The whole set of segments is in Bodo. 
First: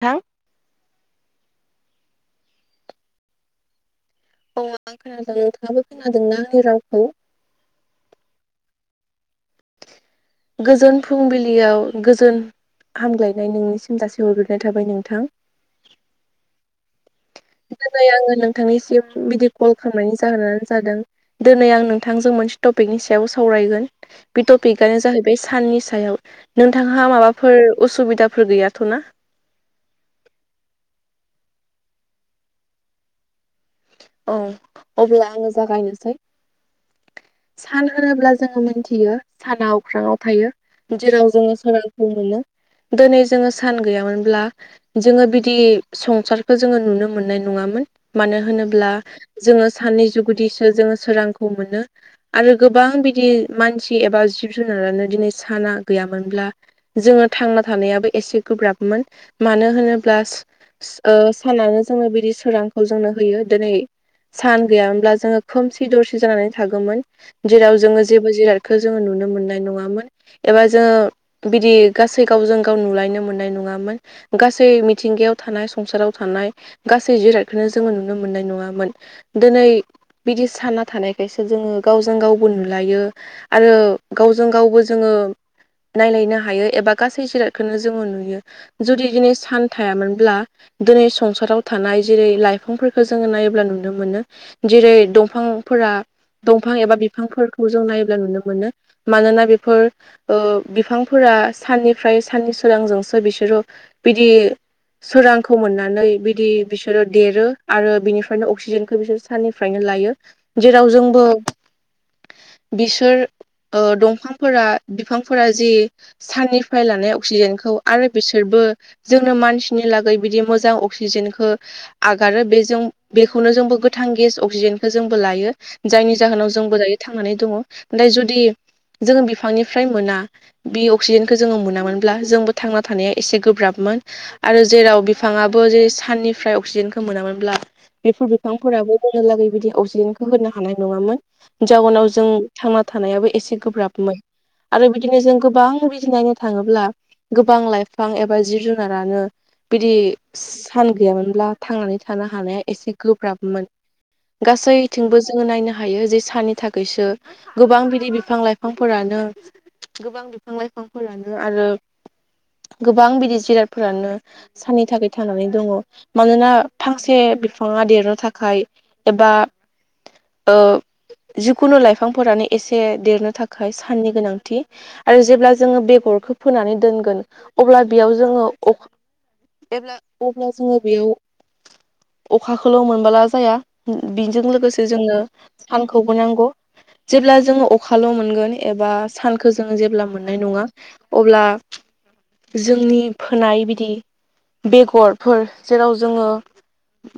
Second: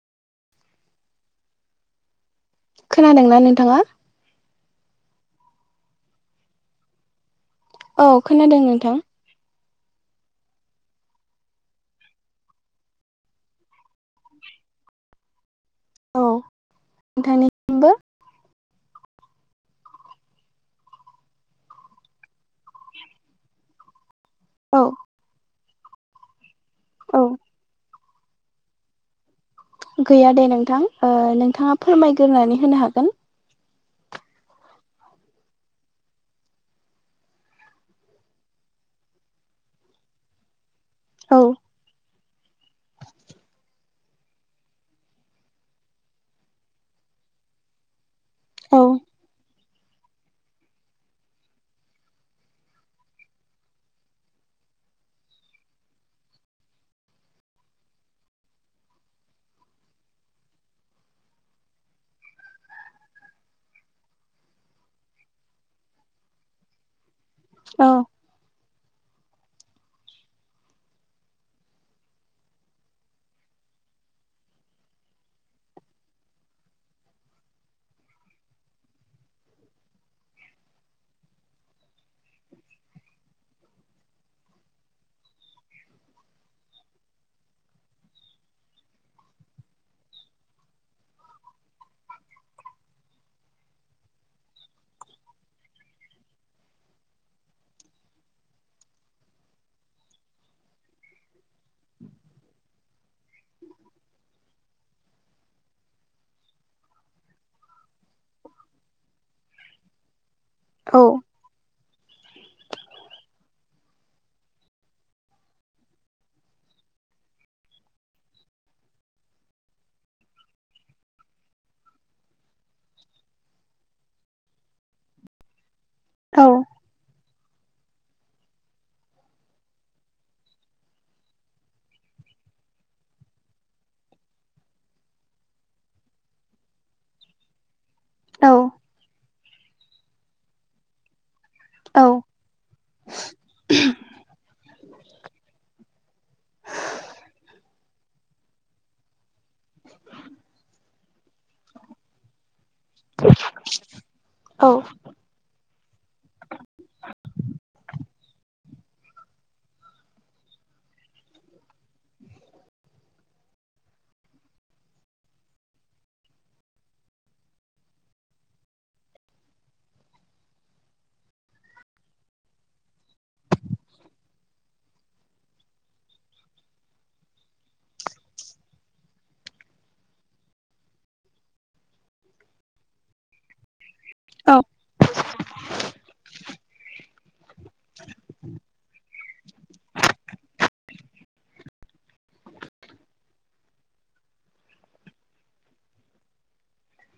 थां खोनादोंना नोंथाङा [unintelligible] औ खोनादों नोंथां गोजोन फुंबिलियाव गोजोन हामग्लायनाय नोंनिसिम जासि हरग्रोननाय थाबाय नोंथां औ नोंथांनि दिनै आङो नोंथांनिसिम बिदि कल खालामनायनि जाहोनानो जादों दोनै आं नोंथांजों मोनसे टपिकनि सायाव सावरायगोन बे औ टपिकआनो जाहैबाय साननि सायाव नोंथांहा औ माबाफोर असुबिदाफोर गैयाथ'ना गैया दे नोंथां ओ नोंथाङा फोरमायग्रोनानै होनो हागोन औ अब्ला आङो जागायनोसै सान होनोब्ला जोङो मोनथियो साना अख्राङाव थायो जेराव औ जोङो सोरां बो मोनो दिनै जोङो सान गैयामोनब्ला जोङो बिदि संसारखौ जोङो नुनो मोननाय नङामोन मानो हो औ ब्ला जोङो साननि जुगुदिसो जोङो सोरांखौ मोनो आरो गोबां बिदि मानसि एबा जिब जुनारानो दिनै साना गैयामोनब्ला जोङो थांना थानायाबो एसे गोब्राबमोन मानो होनोब्ला सानानो जोंनो बिदि सोरांखौ जोंनो होयो दिनै सान गैयामोनब्ला जोङो खोमसि दरसि जानानै थागौोन जेराव औ जोङो जे जिरादखौ जोङो नुनो मोननाय नङामोन एबा जोङो बिदि गासै गावजों गाव नुलायनो मोननाय नङामोन गासै मिथिंगायाव थानाय संसाराव थानाय गासै जिरायखौनो जोङो नुनो मोननाय नङामोन दिनै बिदि साना थानायखायसो जोङो गावजों गावबो नुलायो आरो गावजों गावबो जोङो नायलायनो हायो एबा गासै जिरादखौनो जोङो नुयो जुदि दिनै सान थायामोनब्ला दिनै संसाराव थानाय जेरै लाइफां जोङो नायोब्ला नुनो मोनो जेरै दंफांफोरा दंफां एबा बिफांफोरखौ जों नायोब्ला नुनो मोनो मानोना बेफोर बिफांफोरा साननिफ्राय साननि सोरांजोंसो बिसोरो बिदि सोरांखौ मोननानै बिदि बिसोरो देरो आरो बिनिफ्रायनो अक्सिजेनखौ बिसोर साननिफ्रायनो लायो जेराव औ जोंबो बिसोर दंफांफोरा बिफांफोरा जि साननिफ्राय लानाय अक्सिजेनखौ आरो बिसोरबो जोंनो मानसिनि लागै बिदि मोजां अक्सिजेनखौ आगारो बे ज बेनो जों गोथां गेस अक्सिजेनखौ जोंबो लायो जायनि औ जाहोनाव जोंबोरै थांनानै दङ नाथाय जुदि जोङो बिफांनिफ्राय मोना बि अक्सिजेनखौ जोङो मोनामोनब्ला जोंबो थांना थानाया एसे गोब्राबमोन आरो जेराव बिफाङआो जे साननिफ्राय अक्सिजेनखौ मोनामोनब्ला बेफोर औ बिफांफोराबो दोलागै बिदि अक्सिजेनखौ होनो हानाय नङामोन जाउनाव जों थांना थानायाबो एसे गोब्राबमोन आरो बिदिनो जों गोबां बिदि नायनो थाङोब्ला गोबां लाइफां एबा जिब जुन जुनारानो बिदि सान गैयामोनब्ला थांनानै थानो हानाया एसे गोब्राबमोन औ गासैथिंबो जोङो नायनो हायो हायो जे सनि थाखायसो गोबां बिदि बिफां लाइफांफोरानो गोबां बिफां लाइफांफोरानो आरो गोबां बिदि जिरादफोरानो साननि थाखाय थांनानै दङ मानोना फांसे से बिफाङा देरनो थाखाय एबा ओ जिखुनु लाइफांफोरानो एसे देरनो थाखाय साननि गोनांथि आरो जेब्ला जोङो बेगरखौ फोनानै दोनगोन अब्ला बेयाव जोङो अखा अब्ला अब्ला जोङो बेयाव अखाखौल' मोनबोला जाया बिजों औ लोगोसे जोङो सानखौबो नांगौ जेब्ला जोङो अखाल' मोनगोन एबा सानखौ जोङो जेब्ला मोननाय नङा अब्ला जोंनि फोनाय बिदि बेगरफोर जेराव जोङो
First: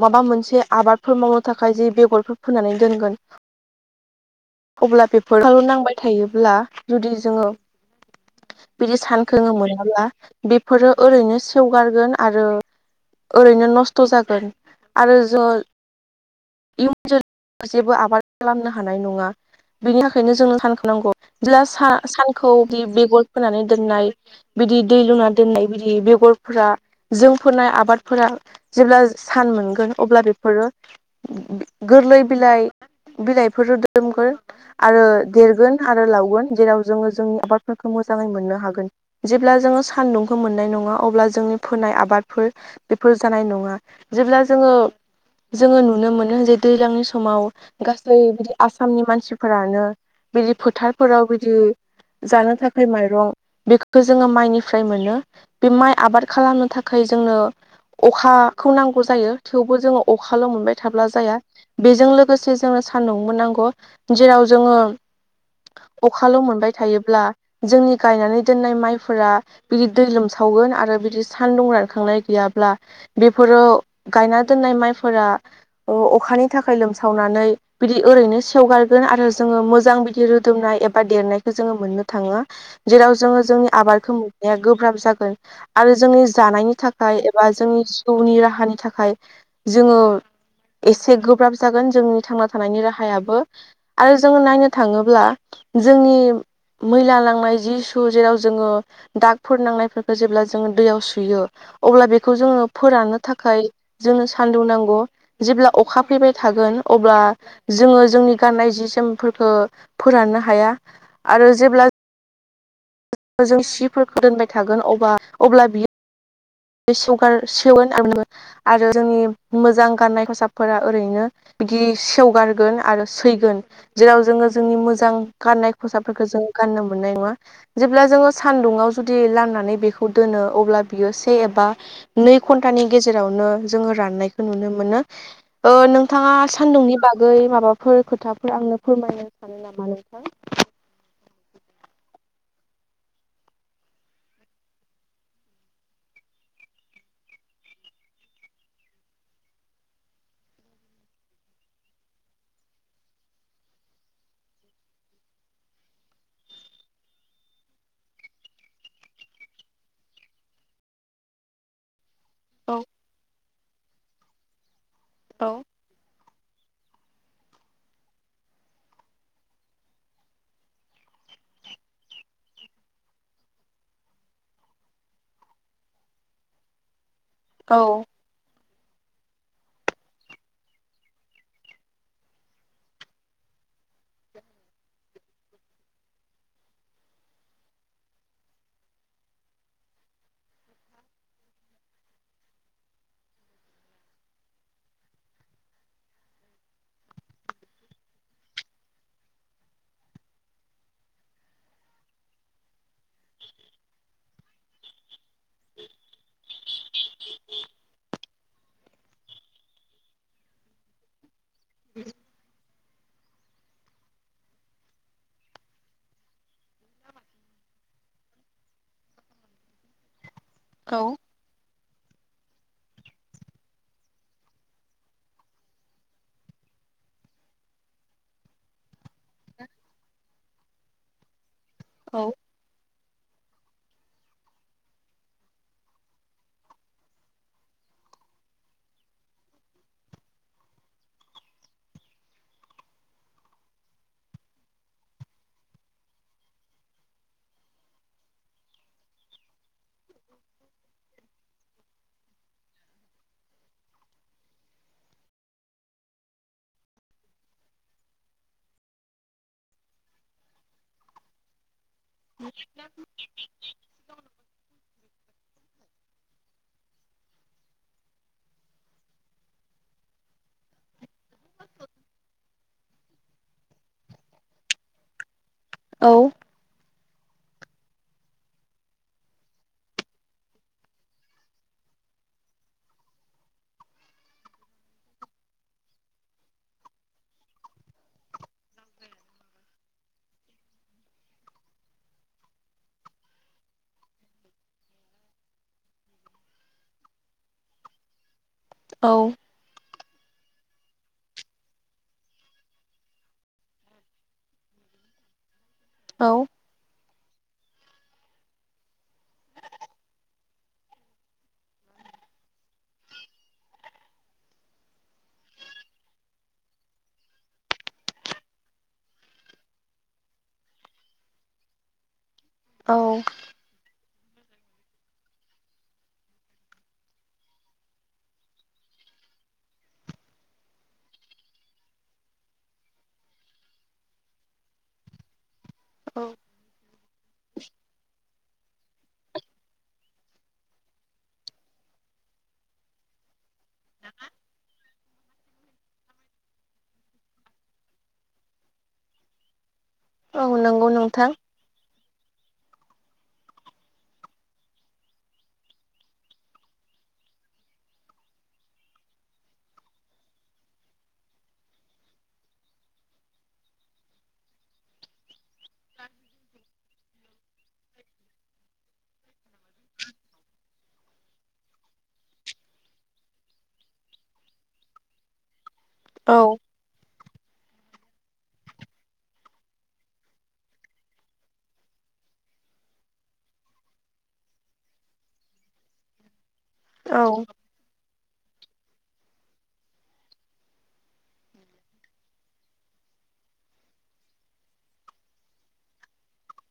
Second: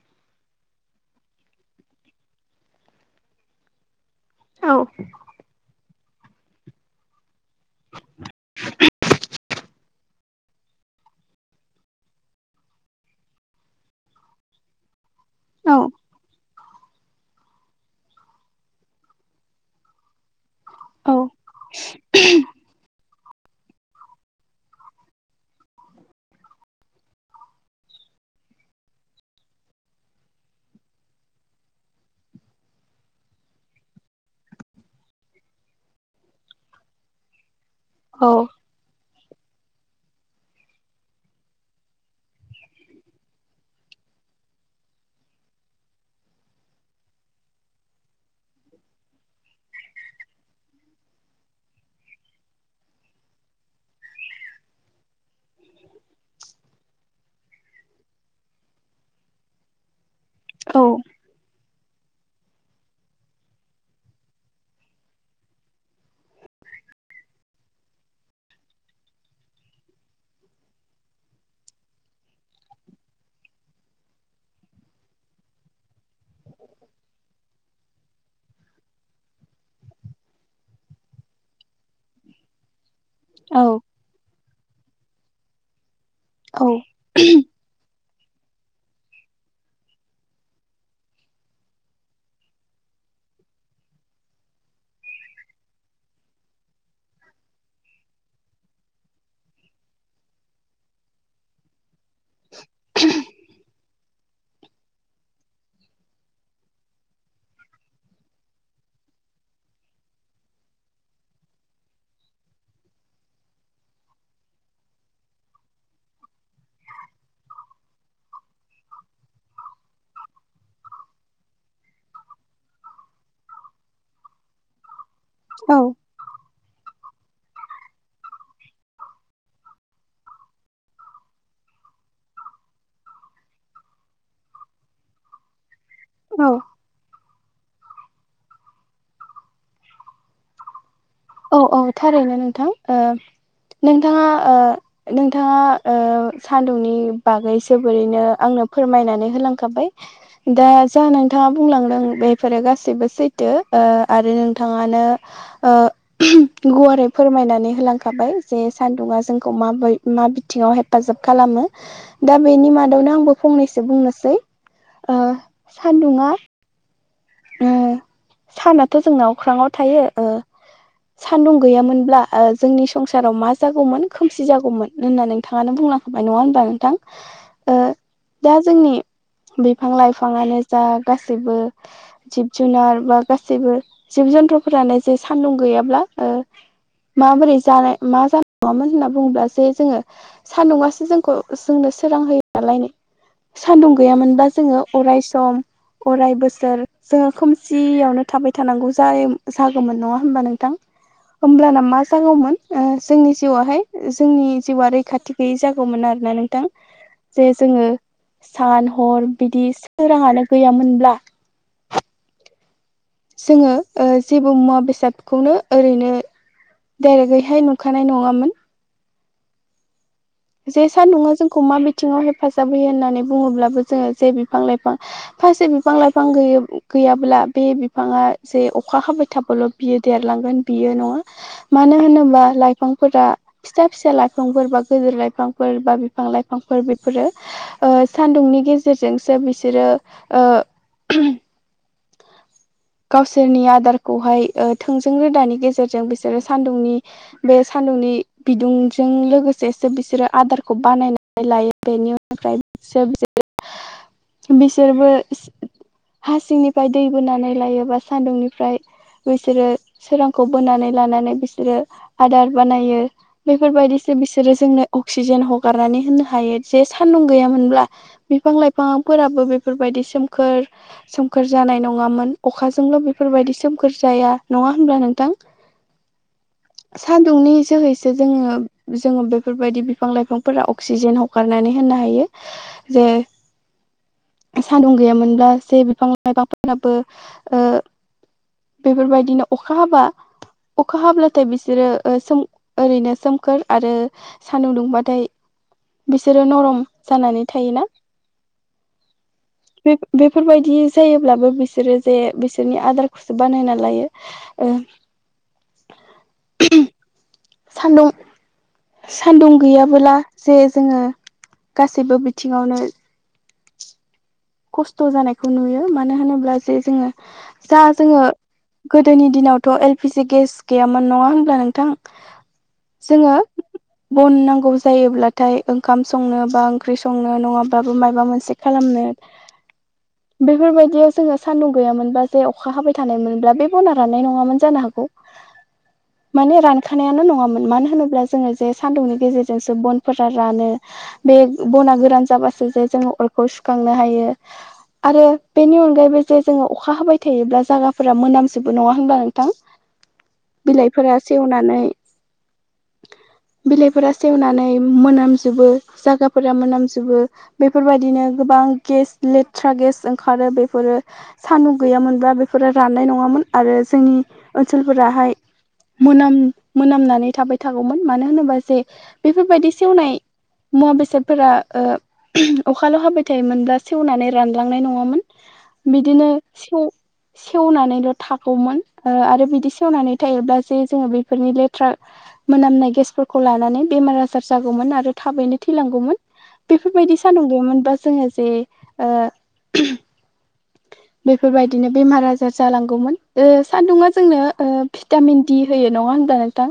माबा मोनसे आबादफोर मावनो थाखाय जि बेगरफोर फोनानै दोनगोन अब्ला बेफोरल' नांबाय थायोब्ला जुदि जोङो [unintelligible] बिदि सानखोङो मोनाब्ला बेफोरो ओरैनो सेवगारगोन आरो ओरैनो नस्थ' जागोन आरो जों औ इयुन जोलै जेबो आबाद खालामनो हानाय नङा बिनि थाखायनो जोंनो सानखौ नांगौ औ बिदिब्ला सा सानखौ बे बेगर फोनानै दोननाय बिदि दै लुना दोननाय बिदि बेगरफोरा जोंफोरनाय आबादफोरा जेब्ला सान मोनगोन अब्ला बेफोरो गोरलै बिलाइ बिलाइफोर दोरोमगोन आरो देरगोन आरो लावगोन जेराव जोङो जोंनि आबाद फोरखौ मोजाङै मोननो हागोन जेब्ला जोङो सानदुंखौ मोननाय नङा अब्ला जोंनि फोनाय आबादफोर बेफोर जानाय नङा जेब्ला जोङो जोङो नुनो मोनो जे दैज्लांनि समाव गासै बिदि आसामनि मानसिफोरानो बिदि फोथारफोराव बिदि जानो थाखाय माइरं बेख जोङो माइनिफ्राय मोनो बे माइ आबाद खालामनो थाखाय जोंनो अखा खौ नांगौ जायो थेवबो जोङो अखाल' मोनबाय थाब्ला जाया बेजों लोगोसे जोंनो सान्दुंबो नांगौ जेराव जोङो अखाल' मोनबाय थायोब्ला जोंनि गायनानै दोननाय माइफोरा बिदि दै लोमसावगोन आरो बिदि सानदुं रानखांनाय गैयाब्ला बेफोराव गायना दोननाय माइफोरा अखानि थाखाय लोमसावनानै बिदि ओरैनो सेवगारगोन आरो जोङो मोजां बिदि रोदोमनाय एबा देरनायखौ जोङो मोननो थाङो जेराव जोङो जोंनि आबादखौ मोननाया गोब्राब जागोन आरो जोंनि जानायनि थाखाय एबा जोंनि जिउनि राहानि थाखाय जोङो एसे गोब्राब जागोन जोंनि थांना थानायनि राहायाबो आरो जोङो नायनो थाङोब्ला जोंनि मैला लांनाय जि सु जेराव जोङो दागफोर नांनायफोरखौ जेब्ला जोङो दैयाव सुयो अब्ला बेखौ जोङो फोराननो थाखाय जोंनो सान्दुं नांगौ जेब्ला अखा फैबाय थागोन अब्ला जोङो जोंनि गाननाय जि जोमफोरखो फोराननो हाया आरो जेब्ला जों सिफोरखौ दोनबाय थागोन अब्ला अब्ला बियो बे [inaudible] सेवगोन आरो आरो जोंनि मोजां गाननाय खसाबफोरा ओरैनो बिदि सेवगारगोन आरो सैगोन जेराव जोङो जोंनि मोजां गाननाय औ खसाब फोरख जों गाननो मोननाय नङा जेब्ला जोङो सानदुुंवाव जुदि लामनानै बेखौ दोनो अब्ला बियो से एबा नै घन्टानि गेजेरावनो जोङो राननायखौ नुनो मोनो नोंथाङा औ सान्दुंनि बागै माबाफोर खोथाफोर आंनो फोरमायनो सानो नामा नोंथां औ औ थारैनो नोंथां नोंथाङा नोंथाङा सान्दुंनि बागै जोबोरैनो आंनो फोरमायनानै होलांखाबाय दा जा नोंथाङा बुंलांदों बेफोरो गासैबो सैथो ओ आरो नोंथाङानो ओ गुवारै फोरमायनानै होलांखाबाय जे सान्दुङा जोंखौ माबा मा बिथिङाव हेफाजाब खालामो [inaudible] दा बेनि औ मादावनो आंबो फंनैसो बुंनोसै ओ औ सान्दुङा ओ सानाथ' जोंनाव अख्राङाव थायो ओ सान्दुं गैयामोनब्ला ओ जोंनि संसाराव मा जागौमोन खोमसि जागौमोन होनना नोंथाङानो बुंना नङा होनबा नोंथां औ ओ दा जोंनि बिफां लाइफाङानो जा गासैबो जिब जुनार बा गासैबो जिब जन्थुफोरानो जे सान्दुं गैयाब्ला ओ माबोरै जानाय मा जानाय नङामोन होनना बुङोब्लासो जोङो सान्दुंङासो जोंखौ जोंनो सोरां होयो नालायनो सान्दुं गैयामोनबा जोङो अराय सम अराय बोसोर जोङो खोमसियावनो थाबाय थानांगौ जायो जागौमोन नङा होमबा नोंथां होमब्लाना मा जागौमोन ओ जोंनि जिउआवहाय जोंनि जिउआ रैखाथि गैयै जागौमोन आरोना नोंथां जे जोङो सान हर बिदि सोराङानो गैयामोनब्ला जोङो ओ जेबो मुवा बेसादखौनो ओरैनो डाइरेक्टयैहाय नुखानाय नङामोन जे सानदुङा जोंखौ मा बिथिङाव हेफाजाब होयो होननानै बुङोब्लाबो जोङो जे बिफां लाइफां फांसे बिफां लाइफां गै गैयाब्ला बे बिफाङा जे अखा हाबाय थाबल' बियो देरलांगोन बियो नङा मानो औ होनोबा लाइफांफोरा फिसा फिसा लाइफांफोरबा गोदोर फाइ बिफांफोर बा बिफां लाइफांफोर बेफोरो ओ सान्दुंनि गेजेरजोंसो बिसोरो ओ गावसोरनि आदारखौहाय ओ थोंजों रोदानि गेजेरजों बिसोरो सान्दुंनि बे सान्दुंनि बिदुंजों लोगोसेसो बिसोरो आदारखौ बानायनानै लायो बेनि उनफ्राय [inaudible] बिसोरबो हासिंनिफ्राय दै बोनानै लायोबा सान्दुंनिफ्राय बैसोरो सोरांखौ बोनानै लानानै बिसोरो आदार बानायो बेफोरबायदिसो बिसोरो जोंनो अक्सिजेन हगारनानै होनो हायो जे सान्दुं गैयामोनब्ला बिफां लाइफांफोराबो बेफोरबायदि सोमखोर सोमखोर जानाय नङामोन अखाजोंल' बेफोरबायदि सोमखोर जाया नङा होनब्ला नोंथां। औ। सान्दुंनि जोहैसो जोङो जोङो बे बेफोरबायदि बिफां लाइफांफोरा अक्सिजेन हगारनानै होनो हायो जे सदुं गैयामोनब्ला जे बिफां लाइफाफोरनाबो बेफोरबायदिनो अखा हाबा अखा हाब्लाथाय बिसोरोम ओरैनो सोमखोर आरो सानदुं दुंबाथाय बिसोरो नरम जानानै थायोना। औ। बे बेफोर बायदि जायोब्लाबो बिसोरो जे बिसोरनि आदारखौसो बानायना लायो। ओ औ। [inaudible] सान्दुं सान्दुं गैयाबोला जे जोङो गासैबो बिथिङावनो खस्थ' जानायखौ नुयो मानो होनोब्ला जे जोङो जा जोङो गोदोनि दिनावथ' एल पि जि गेस गैयामोन नङा होनब्ला नोंथां। जोङो बन नांगौ जायोब्लाथाय ओंखाम संनो बा ओंख्रि संनो नङाब्लाबो माबा मोनसे खालामनो बेफोरबायदियाव जोङो सान्दुं गैयामोनबा जे अखा हाबाय थानाय मोनब्ला बे बना राननाय नङामोन जानो हागौ। औ। माने रानखानायानो नङामोन मानो होनोब्ला जोङो जे सान्दुंनि गेजेरजोंसो बनफोरा रानो बे बना गोरान जाबासो जे जोङो अरखौ सुखांनो हायो। आरो बेनि अनगायैबो जे जोङो अखा हाबाय थायोब्ला जायगाफोरा मोनामजोबो नङा होमब्ला नोंथां। औ नंगौ बिलाइफोरा नोंथां सेवनानै [inaudible] बिलाइफोरा सेवनानै मोनामजोबो जागाफोरा मोनामजोबो बेफोरबायदिनो गोबां गेस लेथ्रा गेस ओंखारो बेफोरो सानदु गैयामोनब्लाा बेफोरो राननाय नङामोन आरो जोंनि ओनसोलफोराहाय मोनाम मोनामनानै थाबाय थागौमोन मानो होनोबा जे बेफोरबायदि सेवनाय मुवा बेसादफोरा अखाल' हाबाय फिथाइ मोनब्ला सेवनानै रानलांनाय नङामोन औ बिदिनो सेव सेवनानैल' थागौमोन आरो बिदि सेवनानै थायोब्ला जे जोङो बेफोरनि लेथ्रा मोनामनाय गेसफोरखौ लानानै बेमार आजार जागौमोन आरो थाबैनो थैलांगौमोन। बेफोरबायदि औ सान्दुं दमोनबा जोङो जे [inaudible] बेफोरबायदिनो बेमार आजार जालांगौमोन सान्दुङा जोंनो भिटामिन होयो नङा होमब्ला?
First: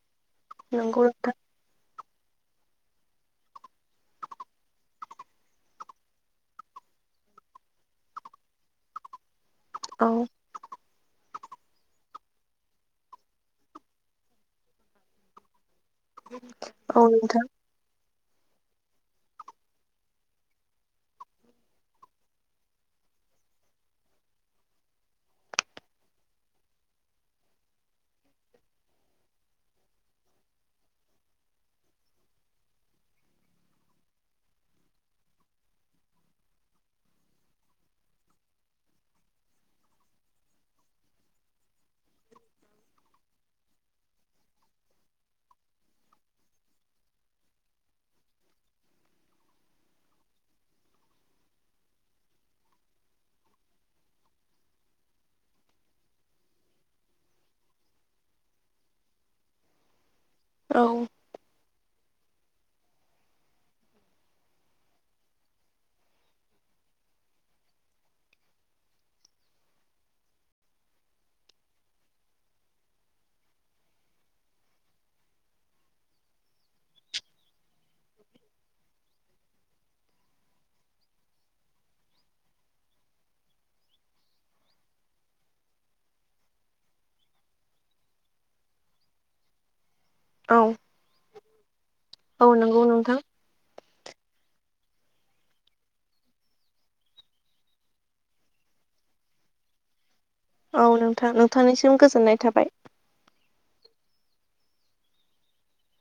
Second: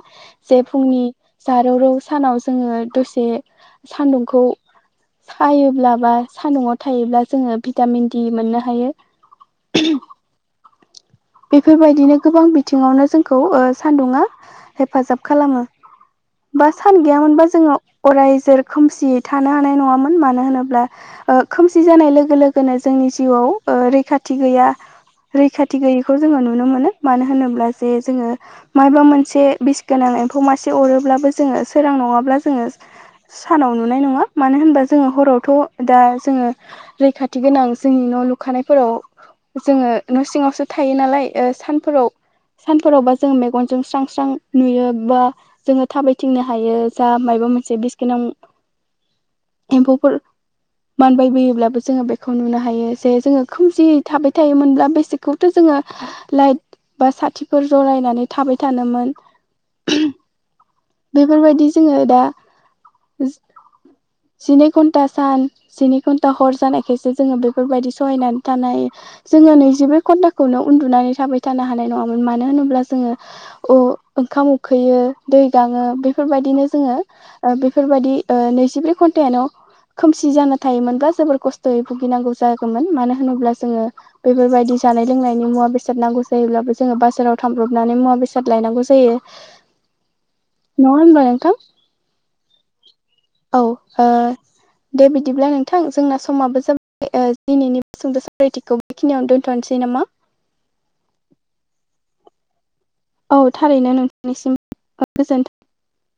जे फुंनि नंगौ नोंथां जारौ रौ सानाव जोङो दसे सान्दुंखौ सायोब्लाबा सान्दुआव थायोब्ला जोङो भिटामिन दि मोननो हायो औ बेफोरबायदिनो गोबां बिथिङावनो जोंखौ सान्दुङा हेफाजाब खालामो बा सान औ नोंथां गैयामोनबा जोङो अराय ज खोमसियै थानो हानाय नङामोन मानो होनोब्ला खोमसि जानाय लोगो लोगोनो जोंनि जिउआव रैखाथि गैया रैखाथि गैयै बेखौ जोङो नुनो मोनो मानो होनोब्ला जे जोङो माबाबा मोनसे बिस गोनां एम्फौ मासे अरोब्लाबो जोङो सोरां नङाब्ला जोङो सानाव नुनाय नङा मानो होनबा जोङो हरावथ' दा जोङो रैखाथि गोनां जोंनि न' लुखानायफोराव जोङो न' सिङावसो थायो नालाय सानफोराव सानफोरावबा जों मेगनजों स्रां स्रां नुयो बा जोङो थाबायथिंनो हायो जा मबा मोनसे बिस गोनां एम्फौफोर मानबायबोयोब्लाबो जोङो बेखौ नुनो हायो जे जोङो खोमसि थाबाय थायोमोनब्ला बेसेखौ थ' जोङो लाइट बा साथिफोर जरायनानै थाबाय थानोमोन औ बेफोरबायदि जोङो दा जिनै घन्टा सान स्नि घन्टा हर जानायखायसो जोङो बेफोरबायदि सहायनानै थानो हायो जोङो नैजिब्रै घटा खौनो उन्दुनानै थाबाय थानो हानाय नङामोन मानो होनोब्ला जोङो ओंखाम उखैयो दै गाङो बेफोरबायदिनो जोङो बेफोरबायदि नैजिब्रै घन्टानो खोमसि जाना थायोमोनबा जोबोर खस्थ'यै भुगिनांगौ जागौमोन मानो होनोब्ला जोङो बेफोरबायदि जानाय लोंनायनि मुवा बेसाद नांगौ जायोब्लाबो जोङो बाजाराव थांब्रबनानै मुवा बेसाद लायनांगौ जायो औ नङा होनबा नोंथां औ नंगौ नोंथां औ दे बिदिब्ला नोंथां जोंना समाबो जाबाय दिनैनिबो सुंद' सरायथिखौ बेखिनियावनो दोनथ'नोसै नामा औ नोंथां नोंथांनिसिम गोजोननाय थाबाय औ थारैनो नोंथांनिसिम गोजोनथों